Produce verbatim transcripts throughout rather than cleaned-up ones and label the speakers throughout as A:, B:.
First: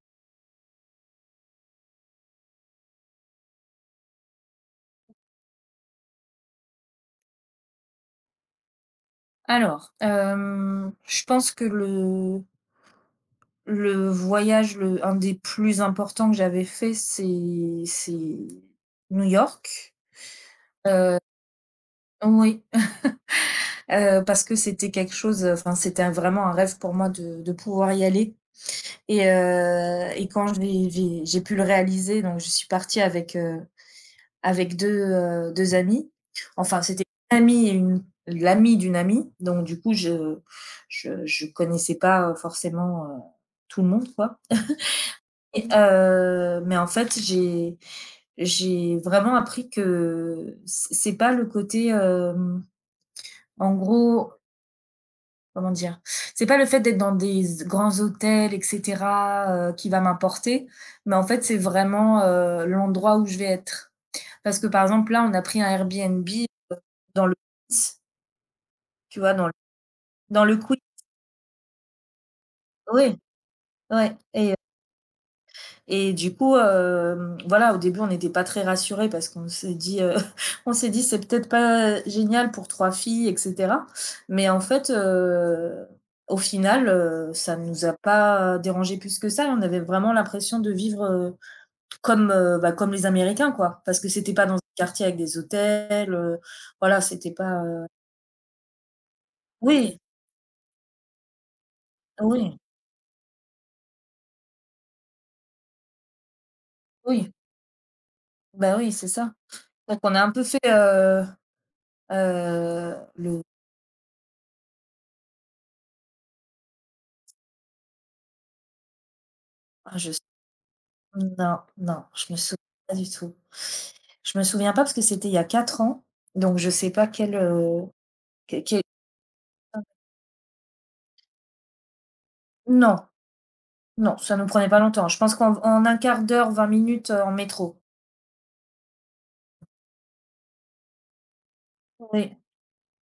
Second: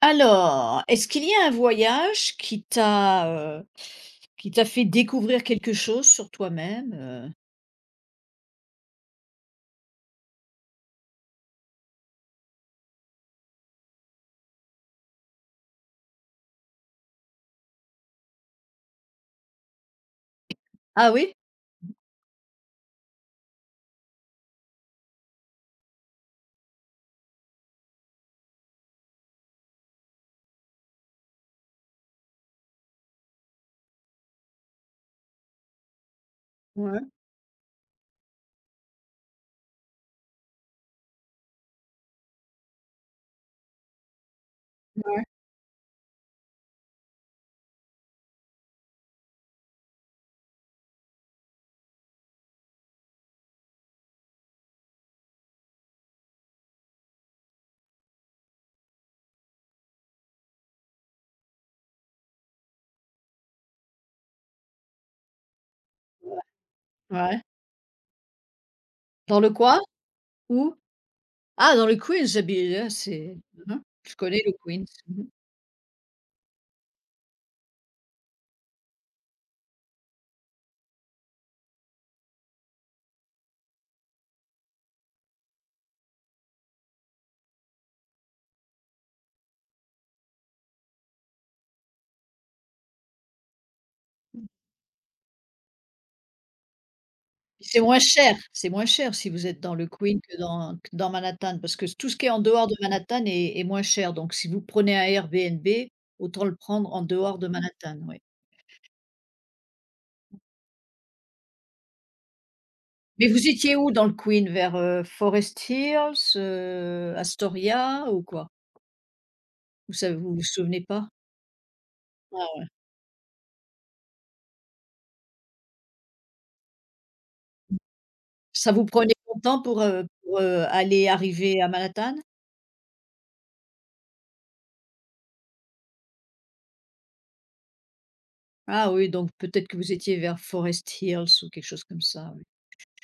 A: Alors, est-ce qu'il y a un voyage qui t'a, heu, qui t'a fait découvrir quelque chose sur toi-même, heu?
B: Alors, hem, je pense que le le voyage, le un des plus importants que j'avais fait, c'est c'est New York.
A: Ah oui?
B: Oui, heu, parce que c'était quelque chose, enfin, c'était vraiment un rêve pour moi de de pouvoir y aller et heu et quand j'ai j'ai j'ai pu le réaliser, donc je suis partie avec, euh, avec deux heu, deux amies. Enfin,
A: Ouais,
B: c'était une amie et une l'amie d'une amie, donc du coup, je je je connaissais pas, euh, forcément, heu, tout le monde, quoi.
A: ouais,
B: Et heu, mais en fait, j'ai j'ai vraiment appris que c'est c'est pas le côté, hem, en gros, comment dire? C'est pas le fait d'être dans des grands hôtels et cetera, heu, qui va m'importer, mais en fait, c'est vraiment, heu, l'endroit où je vais être. Parce que, par exemple, là, on a pris un Airbnb,
A: ouais,
B: heu, dans le
A: ouais.
B: Queens, tu vois?
A: Dans
B: Dans
A: le
B: le
A: quoi?
B: dans le
A: Où?
B: Queens.
A: Ah, dans le Queens. Ah beh, là
B: Oui,
A: c'est. Mmh, je
B: ouais,
A: connais le
B: et euh,
A: Queens. Mmh.
B: et du coup, hem, voilà, au début, on n'était pas très rassurés parce qu'on s'est dit, heu, on s'est dit: «C'est peut-être pas génial pour trois filles et cetera». Mais en fait, heu, au final, heu, ça ne nous a pas dérangé plus que ça. On avait vraiment l'impression de vivre, heu, comme, heu, bah, comme les Américains, quoi. Parce que c'était pas dans un quartier avec des hôtels, heu, voilà, c'était pas,
A: C'est
B: heu
A: moins cher, c'est moins cher si vous êtes dans le
B: oui,
A: Queens que dans que dans Manhattan, parce que tout ce qui est en
B: oui.
A: dehors de Manhattan est est moins cher. Donc si vous prenez un Airbnb, autant le prendre en
B: Oui,
A: dehors de Manhattan, oui.
B: bah, oui, c'est ça. Donc on a un peu fait, heu heu,
A: Mais
B: le
A: vous étiez où dans le Queen? Vers, heu, Forest Hills, heu, Astoria ou quoi? Ou
B: ah je
A: ça vous vous souvenez pas?
B: non, non, je me
A: Ah
B: souviens
A: ouais.
B: pas du tout. Je me souviens pas parce que c'était il y a quatre ans, donc je sais pas quel, heu, quel
A: Ça
B: quel
A: vous prenait longtemps pour, heu, pour, heu, aller arriver à Manhattan?
B: non, non, ça nous prenait pas longtemps. Je pense qu'en en un quart d'heure, vingt minutes, heu, en métro.
A: Ah oui, donc peut-être que vous étiez vers Forest Hills ou quelque chose comme ça,
B: Oui,
A: oui.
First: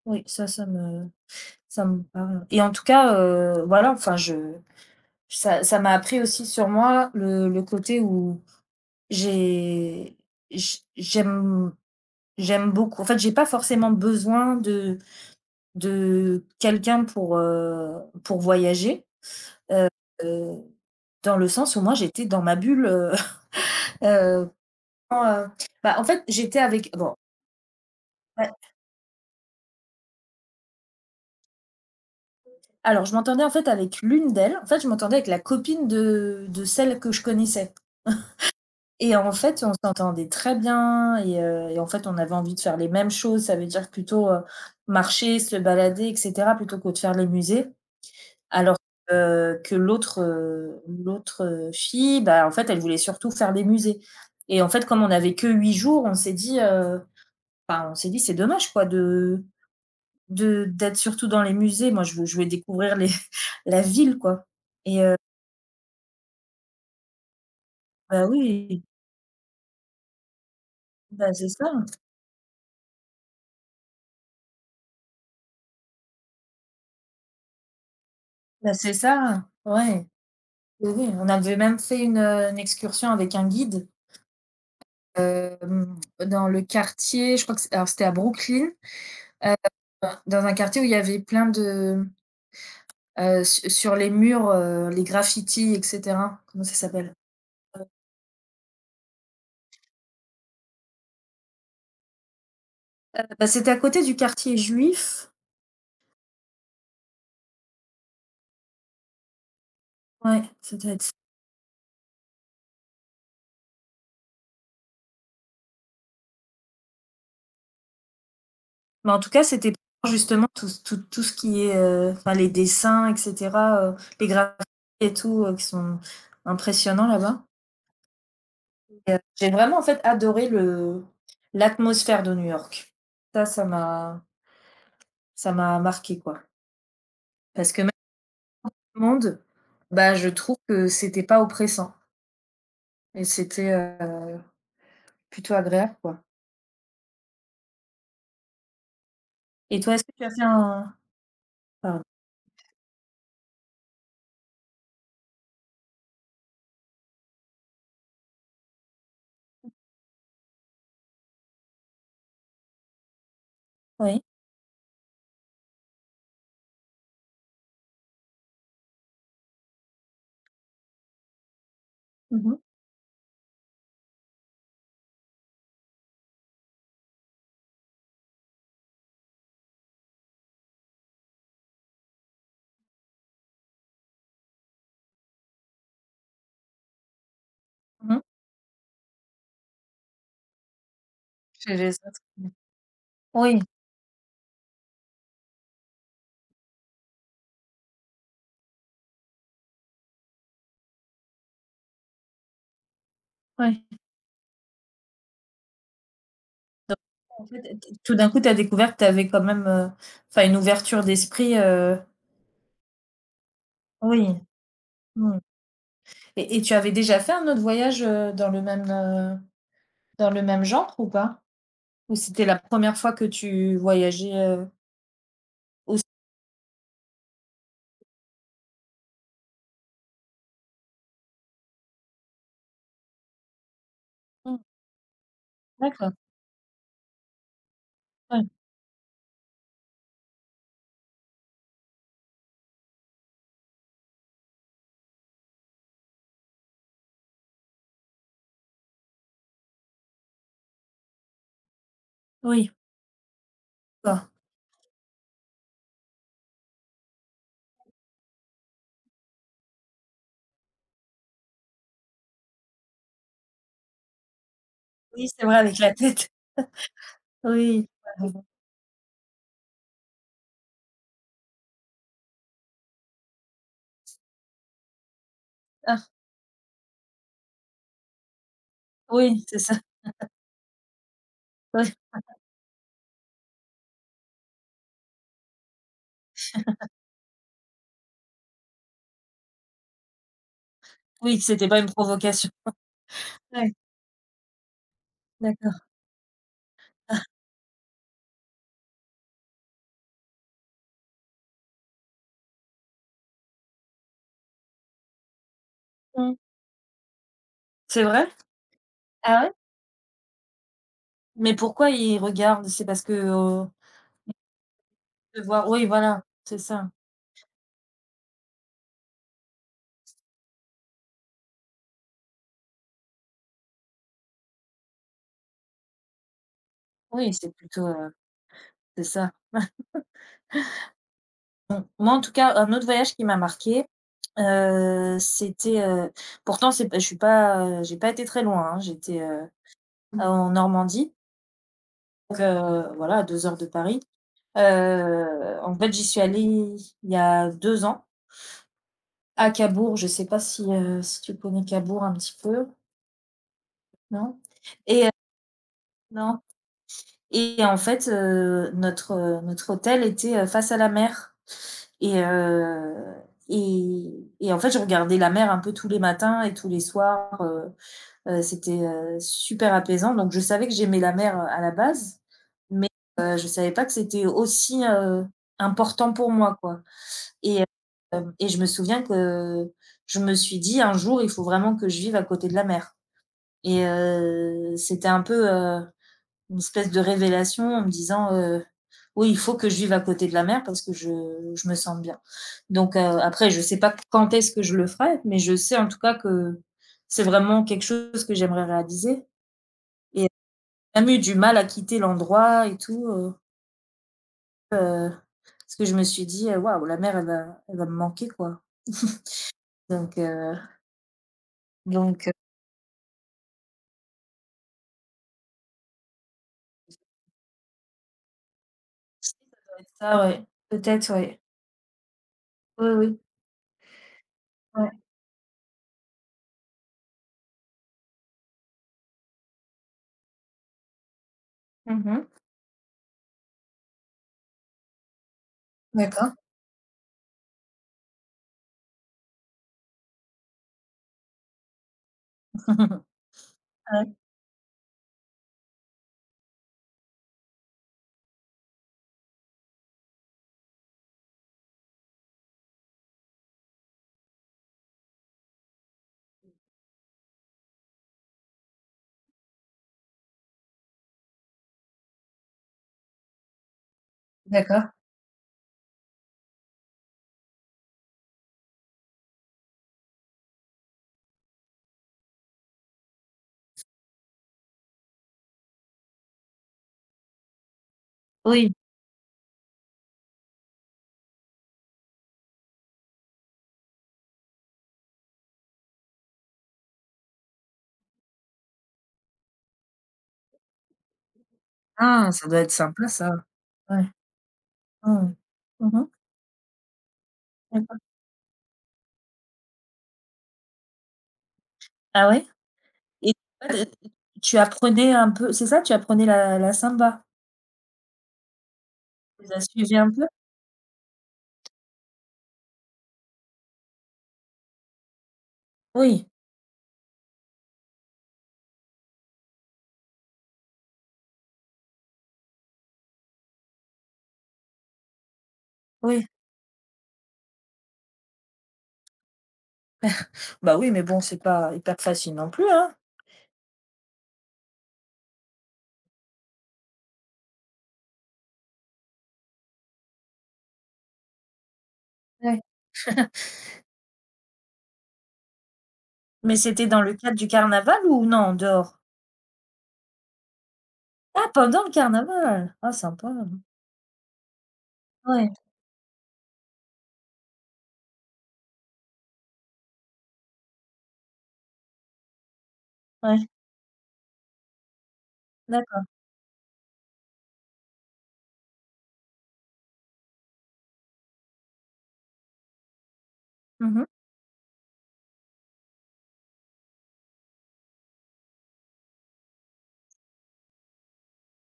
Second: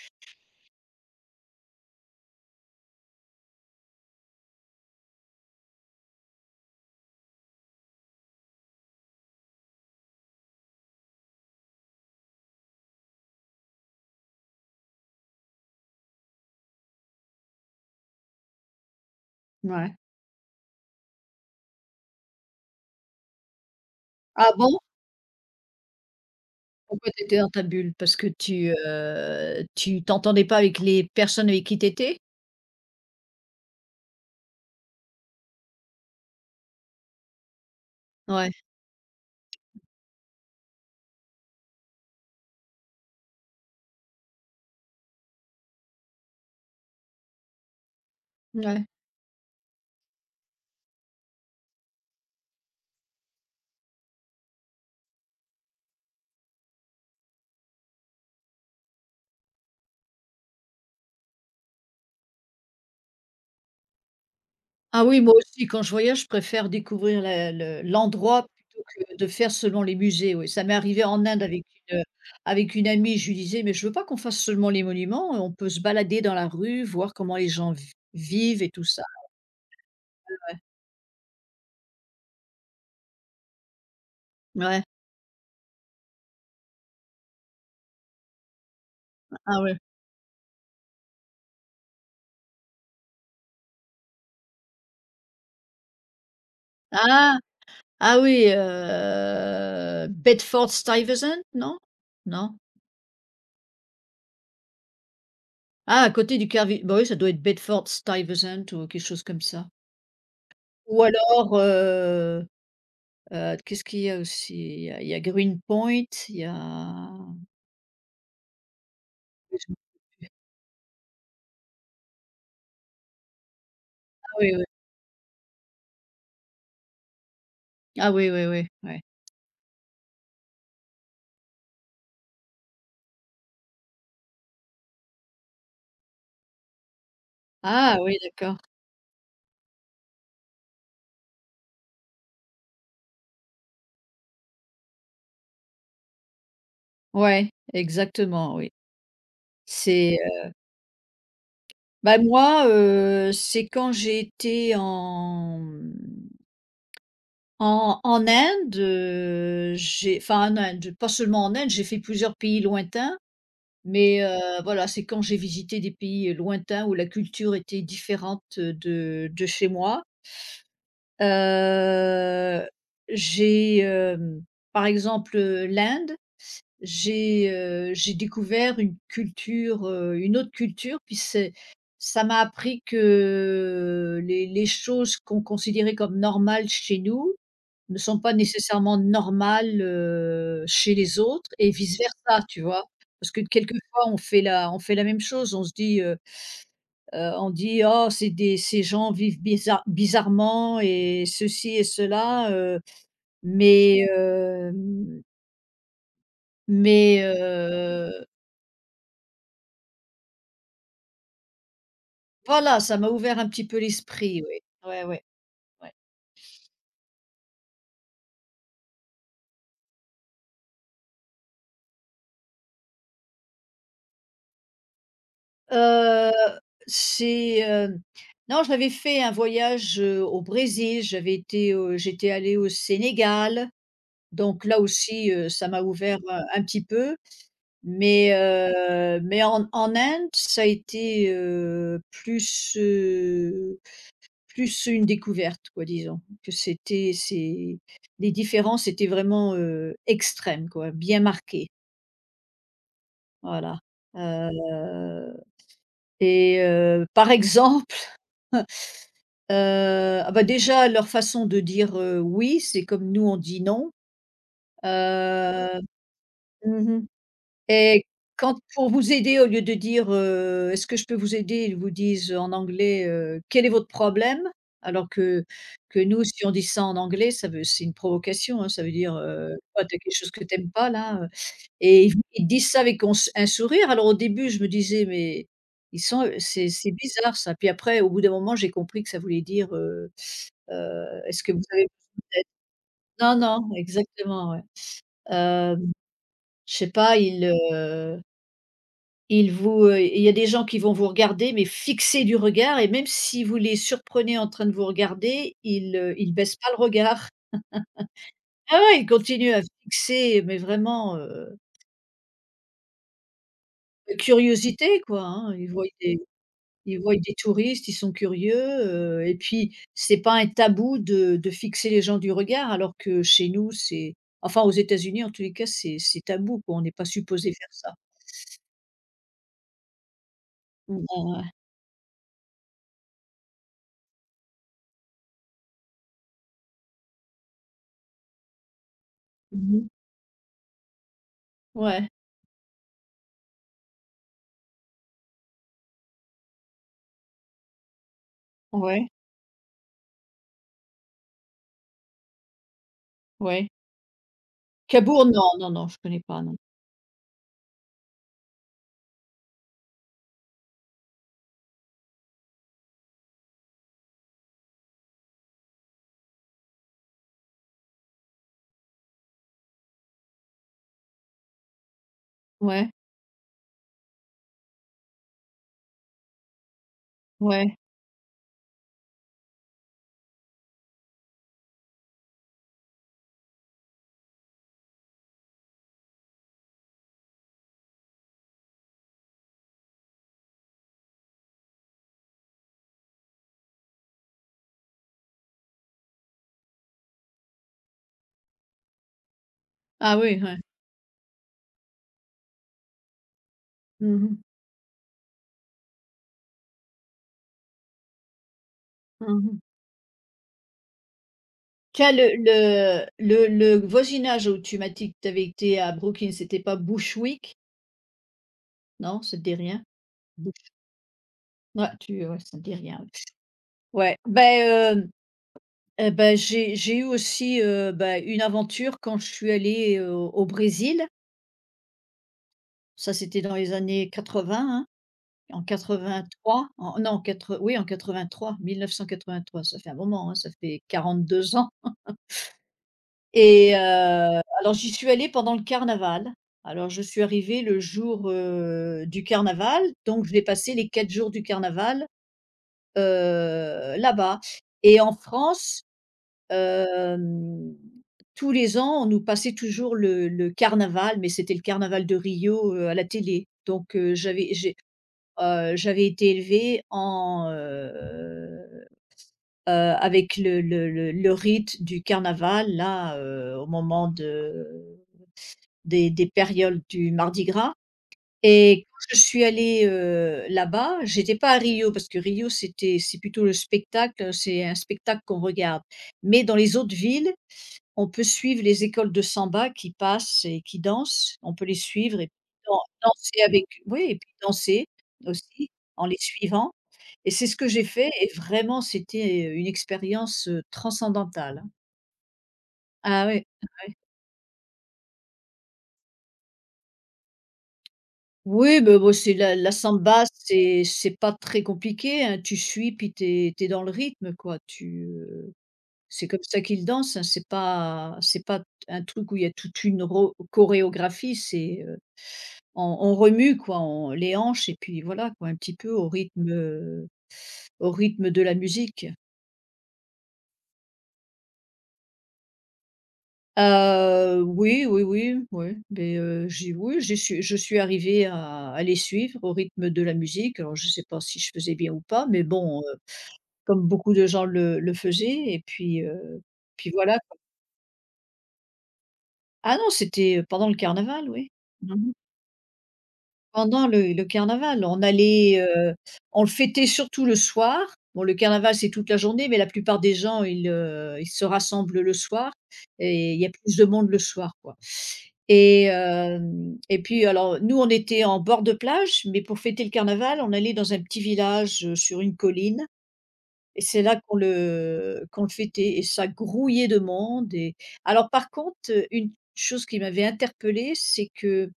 B: oui, ça, ça me ça me parle et en tout cas, heu, voilà, enfin je ça ça m'a appris aussi sur moi le le côté où j'ai j j'aime J'aime beaucoup. En fait, j'ai pas forcément besoin de de quelqu'un pour, heu, pour voyager,
A: Ouais.
B: heu, dans le sens où moi j'étais dans ma bulle. Heu heu,
A: Ah bon?
B: quand, heu, Bah, en fait, j'étais avec
A: Pourquoi
B: bon,
A: tu étais dans ta bulle? Parce que
B: ouais,
A: tu, heu, tu t'entendais pas avec les personnes avec qui tu étais?
B: alors je m'entendais en fait avec l'une d'elles. En fait, je m'entendais avec la copine de de celle que je connaissais.
A: Ouais,
B: Et en fait, on s'entendait très bien et heu et en fait, on avait envie de faire les mêmes choses. Ça veut dire plutôt, heu, marcher, se balader et cetera plutôt que de faire les musées. Alors,
A: ouais.
B: heu, que l'autre, heu, l'autre, heu, fille, bah, en fait, elle voulait surtout faire des musées et en fait, comme on n'avait que huit jours, on s'est dit, heu, enfin, on s'est dit: «C'est dommage quoi de de d'être surtout dans les musées». Moi, je veux je voulais découvrir les la ville quoi. et
A: Ah
B: heu,
A: oui, moi aussi, quand je voyage, je préfère découvrir la le
B: Bah,
A: l'endroit plutôt
B: oui,
A: que de faire selon les musées, oui. Ça m'est arrivé en
B: bah,
A: Inde
B: c'est
A: avec
B: ça,
A: une, euh, avec une amie. Je lui disais: «Mais je veux pas qu'on fasse seulement les monuments, on peut se balader dans la rue, voir comment les gens v vivent et
B: bah,
A: tout
B: c'est
A: ça».
B: ça, ouais. Oui, oui, on avait même fait une, heu, une excursion avec un guide,
A: Ouais,
B: hem, dans le quartier. Je crois que c'est, alors c'était à Brooklyn, heu,
A: ah ouais.
B: dans un quartier où il y avait plein de Heu, su sur les murs, heu, les graffitis et cetera. Comment ça s'appelle?
A: Ah! Ah oui, heu, Bedford-Stuyvesant, non? Non?
B: Bah, c'était à côté du quartier juif.
A: Ah, à côté du Carvi. Bah oui, ça doit être Bedford-Stuyvesant ou quelque chose comme ça.
B: Ouais, ça doit
A: Ou
B: être ça.
A: alors, euh, Heu, qu'est-ce qu'il y a aussi? Il y a il y a Greenpoint, il y a ah
B: Mais en tout cas, c'était pour justement tout ce tout tout ce qui est, heu, enfin les dessins et cetera, heu, les
A: oui, oui.
B: graffitis et tout, heu, qui sont impressionnants là-bas,
A: Ah oui, oui, oui, ouais.
B: et heu, j'ai vraiment en fait adoré le l'atmosphère de New York. Ça, ça m'a ça m'a marqué quoi. Parce que même
A: Ah oui, d'accord.
B: le monde, bah, je trouve que c'était pas oppressant et c'était, heu, plutôt agréable quoi.
A: Ouais, exactement, oui.
B: Et toi, est-ce que
A: C'est,
B: tu as fait
A: heu
B: un pardon,
A: Bah, moi, heu, c'est quand j'ai été en, mmh, en en Inde, heu, j'ai enfin en Inde, pas seulement en Inde, j'ai fait plusieurs pays lointains,
B: oui.
A: mais heu, voilà, c'est quand j'ai visité des pays lointains où la culture était différente de de chez moi.
B: Mmh mh.
A: Heu, j'ai, hem, par exemple, heu, l'Inde, j'ai, heu, j'ai découvert une culture, heu, une autre culture. Puis c'est Ça m'a appris que les les choses qu'on considérait comme normales chez nous ne sont
B: Mmh.
A: pas nécessairement normales, heu, chez les autres et
B: J'ai j'ai
A: vice
B: ça,
A: versa, tu vois? Parce que
B: oui,
A: quelquefois on fait la on fait la même chose. On se dit, Heu, on dit: «Oh, c'est des ces gens vivent bizarr bizarrement et ceci et cela», heu,
B: oui.
A: mais hem,
B: Donc
A: mais
B: en fait, t tout
A: heu,
B: d'un coup, tu as découvert que tu avais quand même, heu, enfin une ouverture d'esprit, heu
A: voilà, ça m'a ouvert un petit peu
B: oui,
A: l'esprit, oui. Ouais, ouais,
B: mmh.
A: ouais.
B: Et et tu avais déjà fait un autre voyage, heu, dans le même, heu, dans le même genre ou pas? Ou c'était la première fois que tu voyageais, heu, aussi?
A: Heu, c'est, hem, non, j'avais fait un voyage, heu, au Brésil. J'avais été au j'étais allée au Sénégal,
B: Mmh,
A: donc là aussi, heu, ça m'a
B: d'accord,
A: ouvert, heu, un petit peu. Mais
B: ouais,
A: heu, mais en en Inde, ça a été, heu, plus, heu, plus une découverte quoi, disons. Que c'était c'est Les différences étaient vraiment, heu, extrêmes quoi, bien marquées,
B: oui,
A: voilà.
B: d'accord.
A: Heu et, heu, par exemple, heu, ah bah, déjà leur façon de dire, heu, «oui», c'est comme nous on dit «non».
B: Oui, c'est vrai
A: Heu,
B: avec la tête.
A: mmh.
B: Oui,
A: Et quand, pour vous aider, au lieu de dire, heu: «Est-ce que je peux vous aider?», ils vous disent en anglais, heu: «Quel est votre problème?», alors que que
B: ah
A: nous, si on dit ça en anglais, ça veut c'est une provocation, hein, ça veut dire,
B: oui,
A: heu:
B: c'est ça.
A: «Oh, tu as quelque chose que tu aimes pas là, heu»
B: Ouais,
A: et ils ils disent ça avec on s un sourire. Alors au début, je me disais: «Mais ils sont, c'est c'est bizarre ça». Puis après, au bout d'un moment, j'ai compris que ça voulait dire, heu heu:
B: oui,
A: «Est-ce que vous
B: c'était pas une
A: avez».
B: provocation.
A: Non, non,
B: Ouais,
A: exactement, ouais.
B: d'accord.
A: Hem, je sais pas, ils, Il vous, heu, il y a des gens qui vont vous regarder, mais fixés du regard, et même si vous les surprenez en train de vous regarder, ils, heu, ils
B: Mmh.
A: baissent pas le regard.
B: C'est vrai?
A: Ah ouais, ils
B: Ah ouais?
A: continuent à fixer, mais vraiment,
B: Mais
A: heu,
B: pourquoi ils regardent? C'est parce que, heu,
A: curiosité quoi,
B: de
A: hein.
B: voir,
A: Ils voient
B: oui,
A: des
B: voilà, c'est ça.
A: ils voient des touristes, ils sont curieux, heu et puis c'est pas un tabou de de fixer les gens du regard, alors que chez nous, c'est enfin aux États-Unis en tous les cas, c'est c'est tabou quoi, on n'est pas
B: Oui,
A: supposé
B: c'est
A: faire
B: plutôt,
A: ça.
B: heu, c'est ça.
A: Mmh, ouais, ouais.
B: Moi, en tout cas, un autre voyage qui m'a marquée, heu, c'était, heu pourtant c'est pas je suis pas, heu, j'ai pas été très loin, hein. J'étais, heu,
A: Mmh.
B: Mmh. en Normandie,
A: Ouais,
B: donc heu, voilà, à deux heures de Paris. Heu, en fait, j'y suis allée il y a deux ans,
A: ouais,
B: à Cabourg. Je sais pas si, heu, si tu connais Cabourg un petit peu?
A: ouais.
B: Non? Et heu
A: Cabourg, non, non, non, je connais
B: non?
A: pas, non.
B: Et en fait, heu, notre, heu, notre hôtel était, heu, face à la mer et heu et et en fait, je regardais la mer un peu tous les matins et tous les soirs. Heu heu, c'était, heu, super apaisant. Donc je savais que j'aimais la mer, heu, à la base, mais
A: Ouais,
B: heu, je savais pas que c'était aussi, heu, important pour moi, quoi. et hem
A: ouais.
B: et je me souviens que je me suis dit: «Un jour, il faut vraiment que je vive à côté de la mer», et heu, c'était un peu, heu une espèce de révélation, en me disant, euh, oui, il faut que je vive à côté de la mer parce que je, je me sens bien. Donc euh, après, je ne sais pas quand est-ce que je le ferai, mais je sais en tout cas que c'est vraiment quelque chose que j'aimerais réaliser.
A: Ah
B: Et
A: oui, ouais.
B: j'ai même eu du mal à quitter l'endroit et tout, euh,
A: Mmh mh.
B: euh, parce que je me suis dit, euh, waouh, la mer, elle va, elle va me manquer, quoi.
A: Mmh.
B: Donc, euh,
A: Tiens, le
B: donc euh,
A: le le le voisinage où tu m'as dit que tu avais été à Brooklyn, c'était pas Bushwick? Non, ça
B: ça
A: te dit
B: doit
A: rien?
B: être ça, ouais.
A: Bush
B: Peut-être, ouais.
A: Ouais, tu ouais, ça te dit
B: Oui,
A: rien.
B: oui.
A: Ouais,
B: Ouais.
A: ben, heu et ben, j'ai j'ai eu aussi, heu, bah, une aventure quand je suis allée, heu, au Brésil.
B: Mhm.
A: Ça, c'était dans les années quatre-vingts, hein, en
B: D'accord.
A: quatre-vingt-trois, en non, quatre. Oui, en quatre vingt trois, mille neuf cent quatre-vingt-trois. Ça fait un moment, hein, ça fait quarante-deux ans. Et heu,
B: Ouais.
A: alors j'y suis allée pendant le carnaval. Alors je suis arrivée le jour, heu, du carnaval, donc j'ai passé les quatre jours du carnaval, heu, là-bas. Et en France, hem, tous les ans, on nous passait toujours le le carnaval, mais c'était le carnaval de Rio, heu, à la télé. Donc heu, j'avais j'ai,
B: D'accord.
A: heu, j'avais été élevée en, heu heu, avec le le le le rite du carnaval là, heu, au moment de des des périodes du mardi gras,
B: Oui,
A: et quand je suis allée, heu, là-bas, j'étais pas à Rio, parce que Rio c'était c'est plutôt le spectacle, c'est un spectacle qu'on regarde. Mais dans les autres villes, on peut suivre les écoles de samba qui passent et qui dansent. On peut les suivre et
B: ah, ça doit être
A: dan
B: sympa ça.
A: danser avec oui,
B: Ouais.
A: et puis danser
B: Mmh.
A: aussi
B: Mmh mh.
A: en les suivant. Et c'est ce que j'ai
B: D'accord.
A: fait, et vraiment c'était, euh, une expérience, heu, transcendantale, hein.
B: Ah ouais?
A: Ah
B: Et
A: ouais.
B: tu apprenais un peu, c'est ça? Tu apprenais la la samba?
A: Oui, ben bon, c'est
B: Tu
A: la
B: la
A: la
B: suivais un
A: samba,
B: peu?
A: c'est c'est pas très compliqué, hein. Tu suis, puis t'es es dans le rythme, quoi. Tu, heu,
B: Oui,
A: c'est comme ça qu'ils dansent, hein. C'est pas c'est pas un truc où il y a toute une ro chorégraphie. C'est, heu, on on remue, quoi, on les hanches, et puis voilà, quoi, un petit peu au
B: oui.
A: rythme, heu, au rythme de la musique.
B: Bah oui, mais bon, c'est pas hyper facile non plus, hein?
A: Heu, oui, oui, oui, oui, beh, heu, j'ai oui, j'ai su je suis arrivée à à les suivre au rythme de la musique. Alors je ne sais pas si je faisais bien ou pas, mais
B: Ouais.
A: bon, euh, Comme beaucoup de gens le le faisaient, et puis, heu,
B: Mais c'était
A: puis
B: dans le
A: voilà.
B: cadre du carnaval ou non, en dehors?
A: Ah non, c'était pendant le carnaval, oui.
B: Ah, pendant le
A: Mmh.
B: carnaval! Ah sympa.
A: Pendant le le carnaval, on
B: Ouais,
A: allait, heu, on le fêtait surtout le soir. Bon, le carnaval, c'est toute la journée, mais la plupart des gens, ils, heu, ils se rassemblent le soir, et il y
B: ouais,
A: a plus de monde le soir, quoi. Et
B: d'accord.
A: hem et puis alors, nous, on était en bord de plage, mais pour fêter le carnaval, on allait dans un petit village, heu, sur une colline. Et
B: Mmh
A: c'est
B: mh.
A: là qu'on le qu'on le fêtait, et ça grouillait de monde. Et alors par contre, heu, une chose qui m'avait interpellée, c'est que,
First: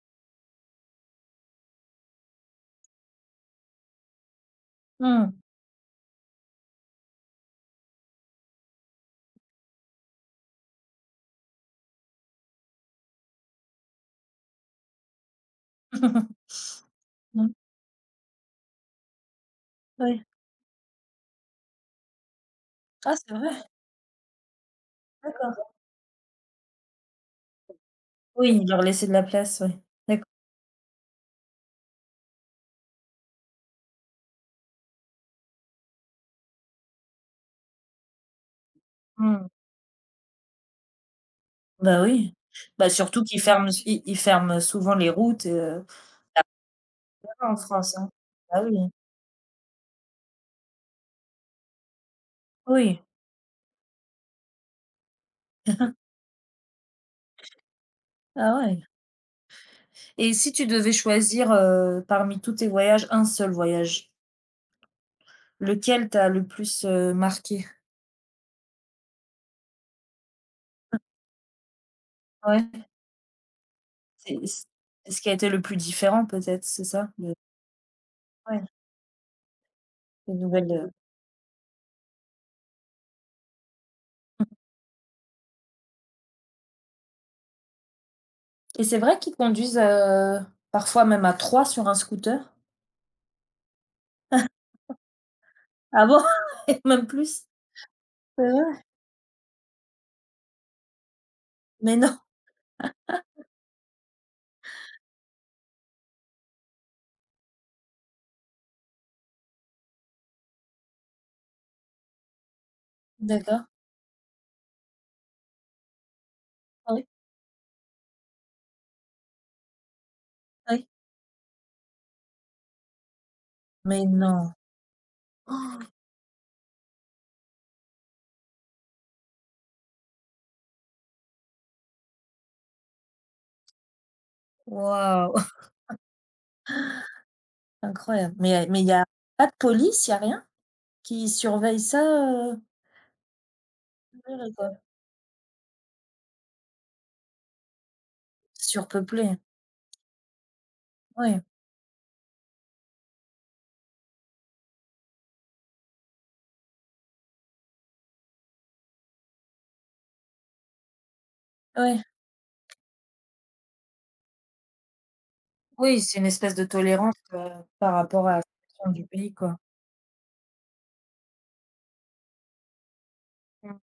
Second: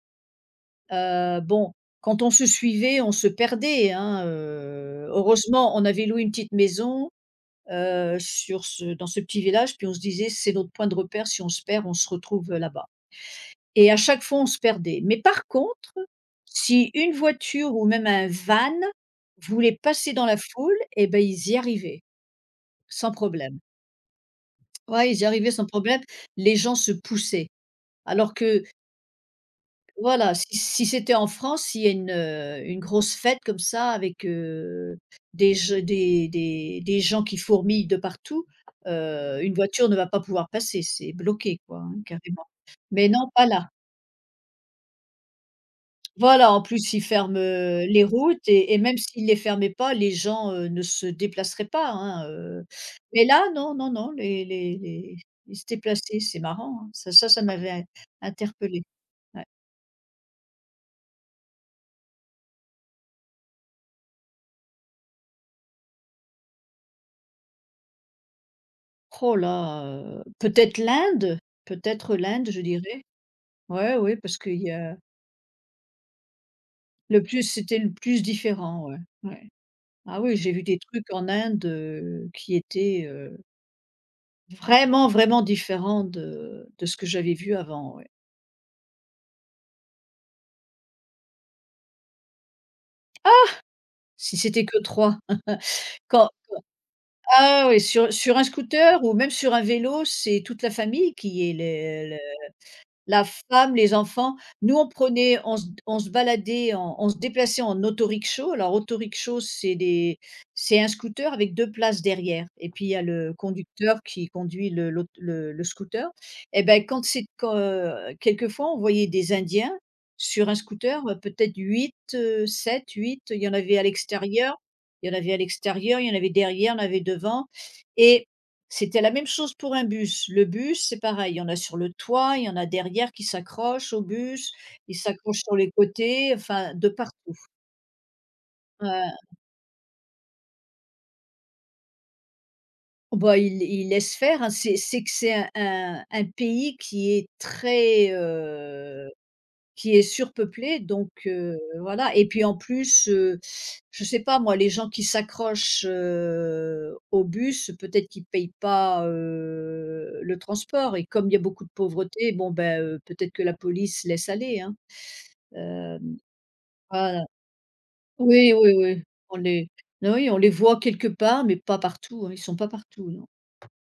A: heu, bon, quand on se suivait, on se perdait, hein, heu,
B: Mmh.
A: heureusement, on avait loué une petite maison, heu, sur ce dans ce petit village. Puis on se disait: «C'est notre point de repère, si on se perd, on se retrouve là-bas», et à chaque fois, on se perdait. Mais par contre, si une
B: Mmh.
A: voiture ou même un van voulait passer
B: Ouais.
A: dans la foule, eh ben, ils y arrivaient sans
B: Ah c'est vrai?
A: problème. Ouais, ils y arrivaient sans
B: D'accord.
A: problème, les gens se poussaient. Alors
B: Oui,
A: que
B: ils leur laissaient de la place, ouais. D'accord.
A: voilà, si si c'était en France, s'il y a une, heu, une grosse fête comme ça avec, heu, des je des des des gens qui fourmillent de partout, heu,
B: Mmh.
A: une voiture ne va pas pouvoir passer, c'est bloqué quoi, hein,
B: Bah oui.
A: carrément.
B: Bah,
A: Mais
B: surtout
A: non,
B: qu'ils
A: pas là.
B: ferment ils ils ferment souvent les routes, heu,
A: Voilà, en plus, ils ferment,
B: en
A: heu,
B: France,
A: les
B: hein.
A: routes,
B: Ah
A: et
B: oui.
A: et même s'ils ne les fermaient pas, les gens, heu, ne se déplaceraient pas, hein, heu.
B: Oui.
A: Mais là, non, non, non, les les les ils se déplaçaient, c'est marrant, hein. Ça ça ça m'avait interpellé.
B: Ah ouais. Et si tu devais choisir, heu, parmi tous tes voyages, un seul voyage, lequel t'a le plus, heu, marqué?
A: Oh là, heu, peut-être l'Inde, peut-être l'Inde, je
B: Ouais,
A: dirais. Ouais, oui, parce
B: c'est
A: qu'il
B: c
A: y a
B: ce qui a été le plus différent peut-être, c'est ça?
A: le
B: Le
A: plus c'était le plus
B: Ouais,
A: différent, ouais, ouais. Ah
B: les
A: oui, j'ai vu
B: nouvelles,
A: des
B: heu
A: trucs en Inde, heu, qui étaient, heu, vraiment, vraiment différents de de ce que j'avais vu avant, ouais.
B: et c'est vrai qu'ils conduisent, heu, parfois même à trois sur un scooter?
A: Si c'était que trois.
B: Ah bon?
A: Quand
B: Et même plus?
A: Ah oui, sur sur un
B: C'est vrai?
A: scooter ou même sur un vélo, c'est toute la famille qui est
B: Mais
A: le
B: non?
A: la femme, les enfants. Nous, on prenait on se on se baladait, en on se déplaçait en autorickshaw. Alors autorickshaw, c'est des c'est un scooter avec deux places derrière, et puis il y a le
B: D'accord.
A: conducteur qui conduit le l'aut le le scooter. Et ben, quand
B: Oui,
A: c'est quand, heu, quelquefois, on voyait des indiens sur un
B: oui.
A: scooter, heu, peut-être huit, heu, sept huit, il y en avait à
B: Mais non?
A: l'extérieur il y en avait à
B: Oh,
A: l'extérieur, il y en avait derrière, il y en avait devant, et c'était la même chose pour un bus. Le bus, c'est pareil, il y en a sur le toit, il y en a derrière qui s'accrochent au bus, ils
B: waouh!
A: s'accrochent sur les côtés, enfin de partout.
B: Incroyable, mais heu, mais il y a
A: Heu,
B: pas de police, il y a rien qui surveille ça, heu?
A: Bah, ils ils laissent faire, hein, c'est c'est que c'est un un un pays qui est très, heu
B: Surpeuplé,
A: Qui est surpeuplée donc,
B: ouais,
A: heu, voilà, et puis en plus, heu, je sais pas moi, les gens qui s'accrochent, heu, au bus, peut-être qu'ils payent pas, heu, le transport, et comme il y a beaucoup de
B: ouais.
A: pauvreté, bon ben, heu, peut-être que la police laisse aller, hein,
B: Oui,
A: hem,
B: c'est une espèce de tolérance,
A: voilà.
B: heu, par rapport à la
A: Oui, oui,
B: situation
A: oui,
B: du pays,
A: on
B: quoi.
A: les oui, on les voit quelque part, mais pas partout, hein, ils sont pas partout, non.
B: Mmh.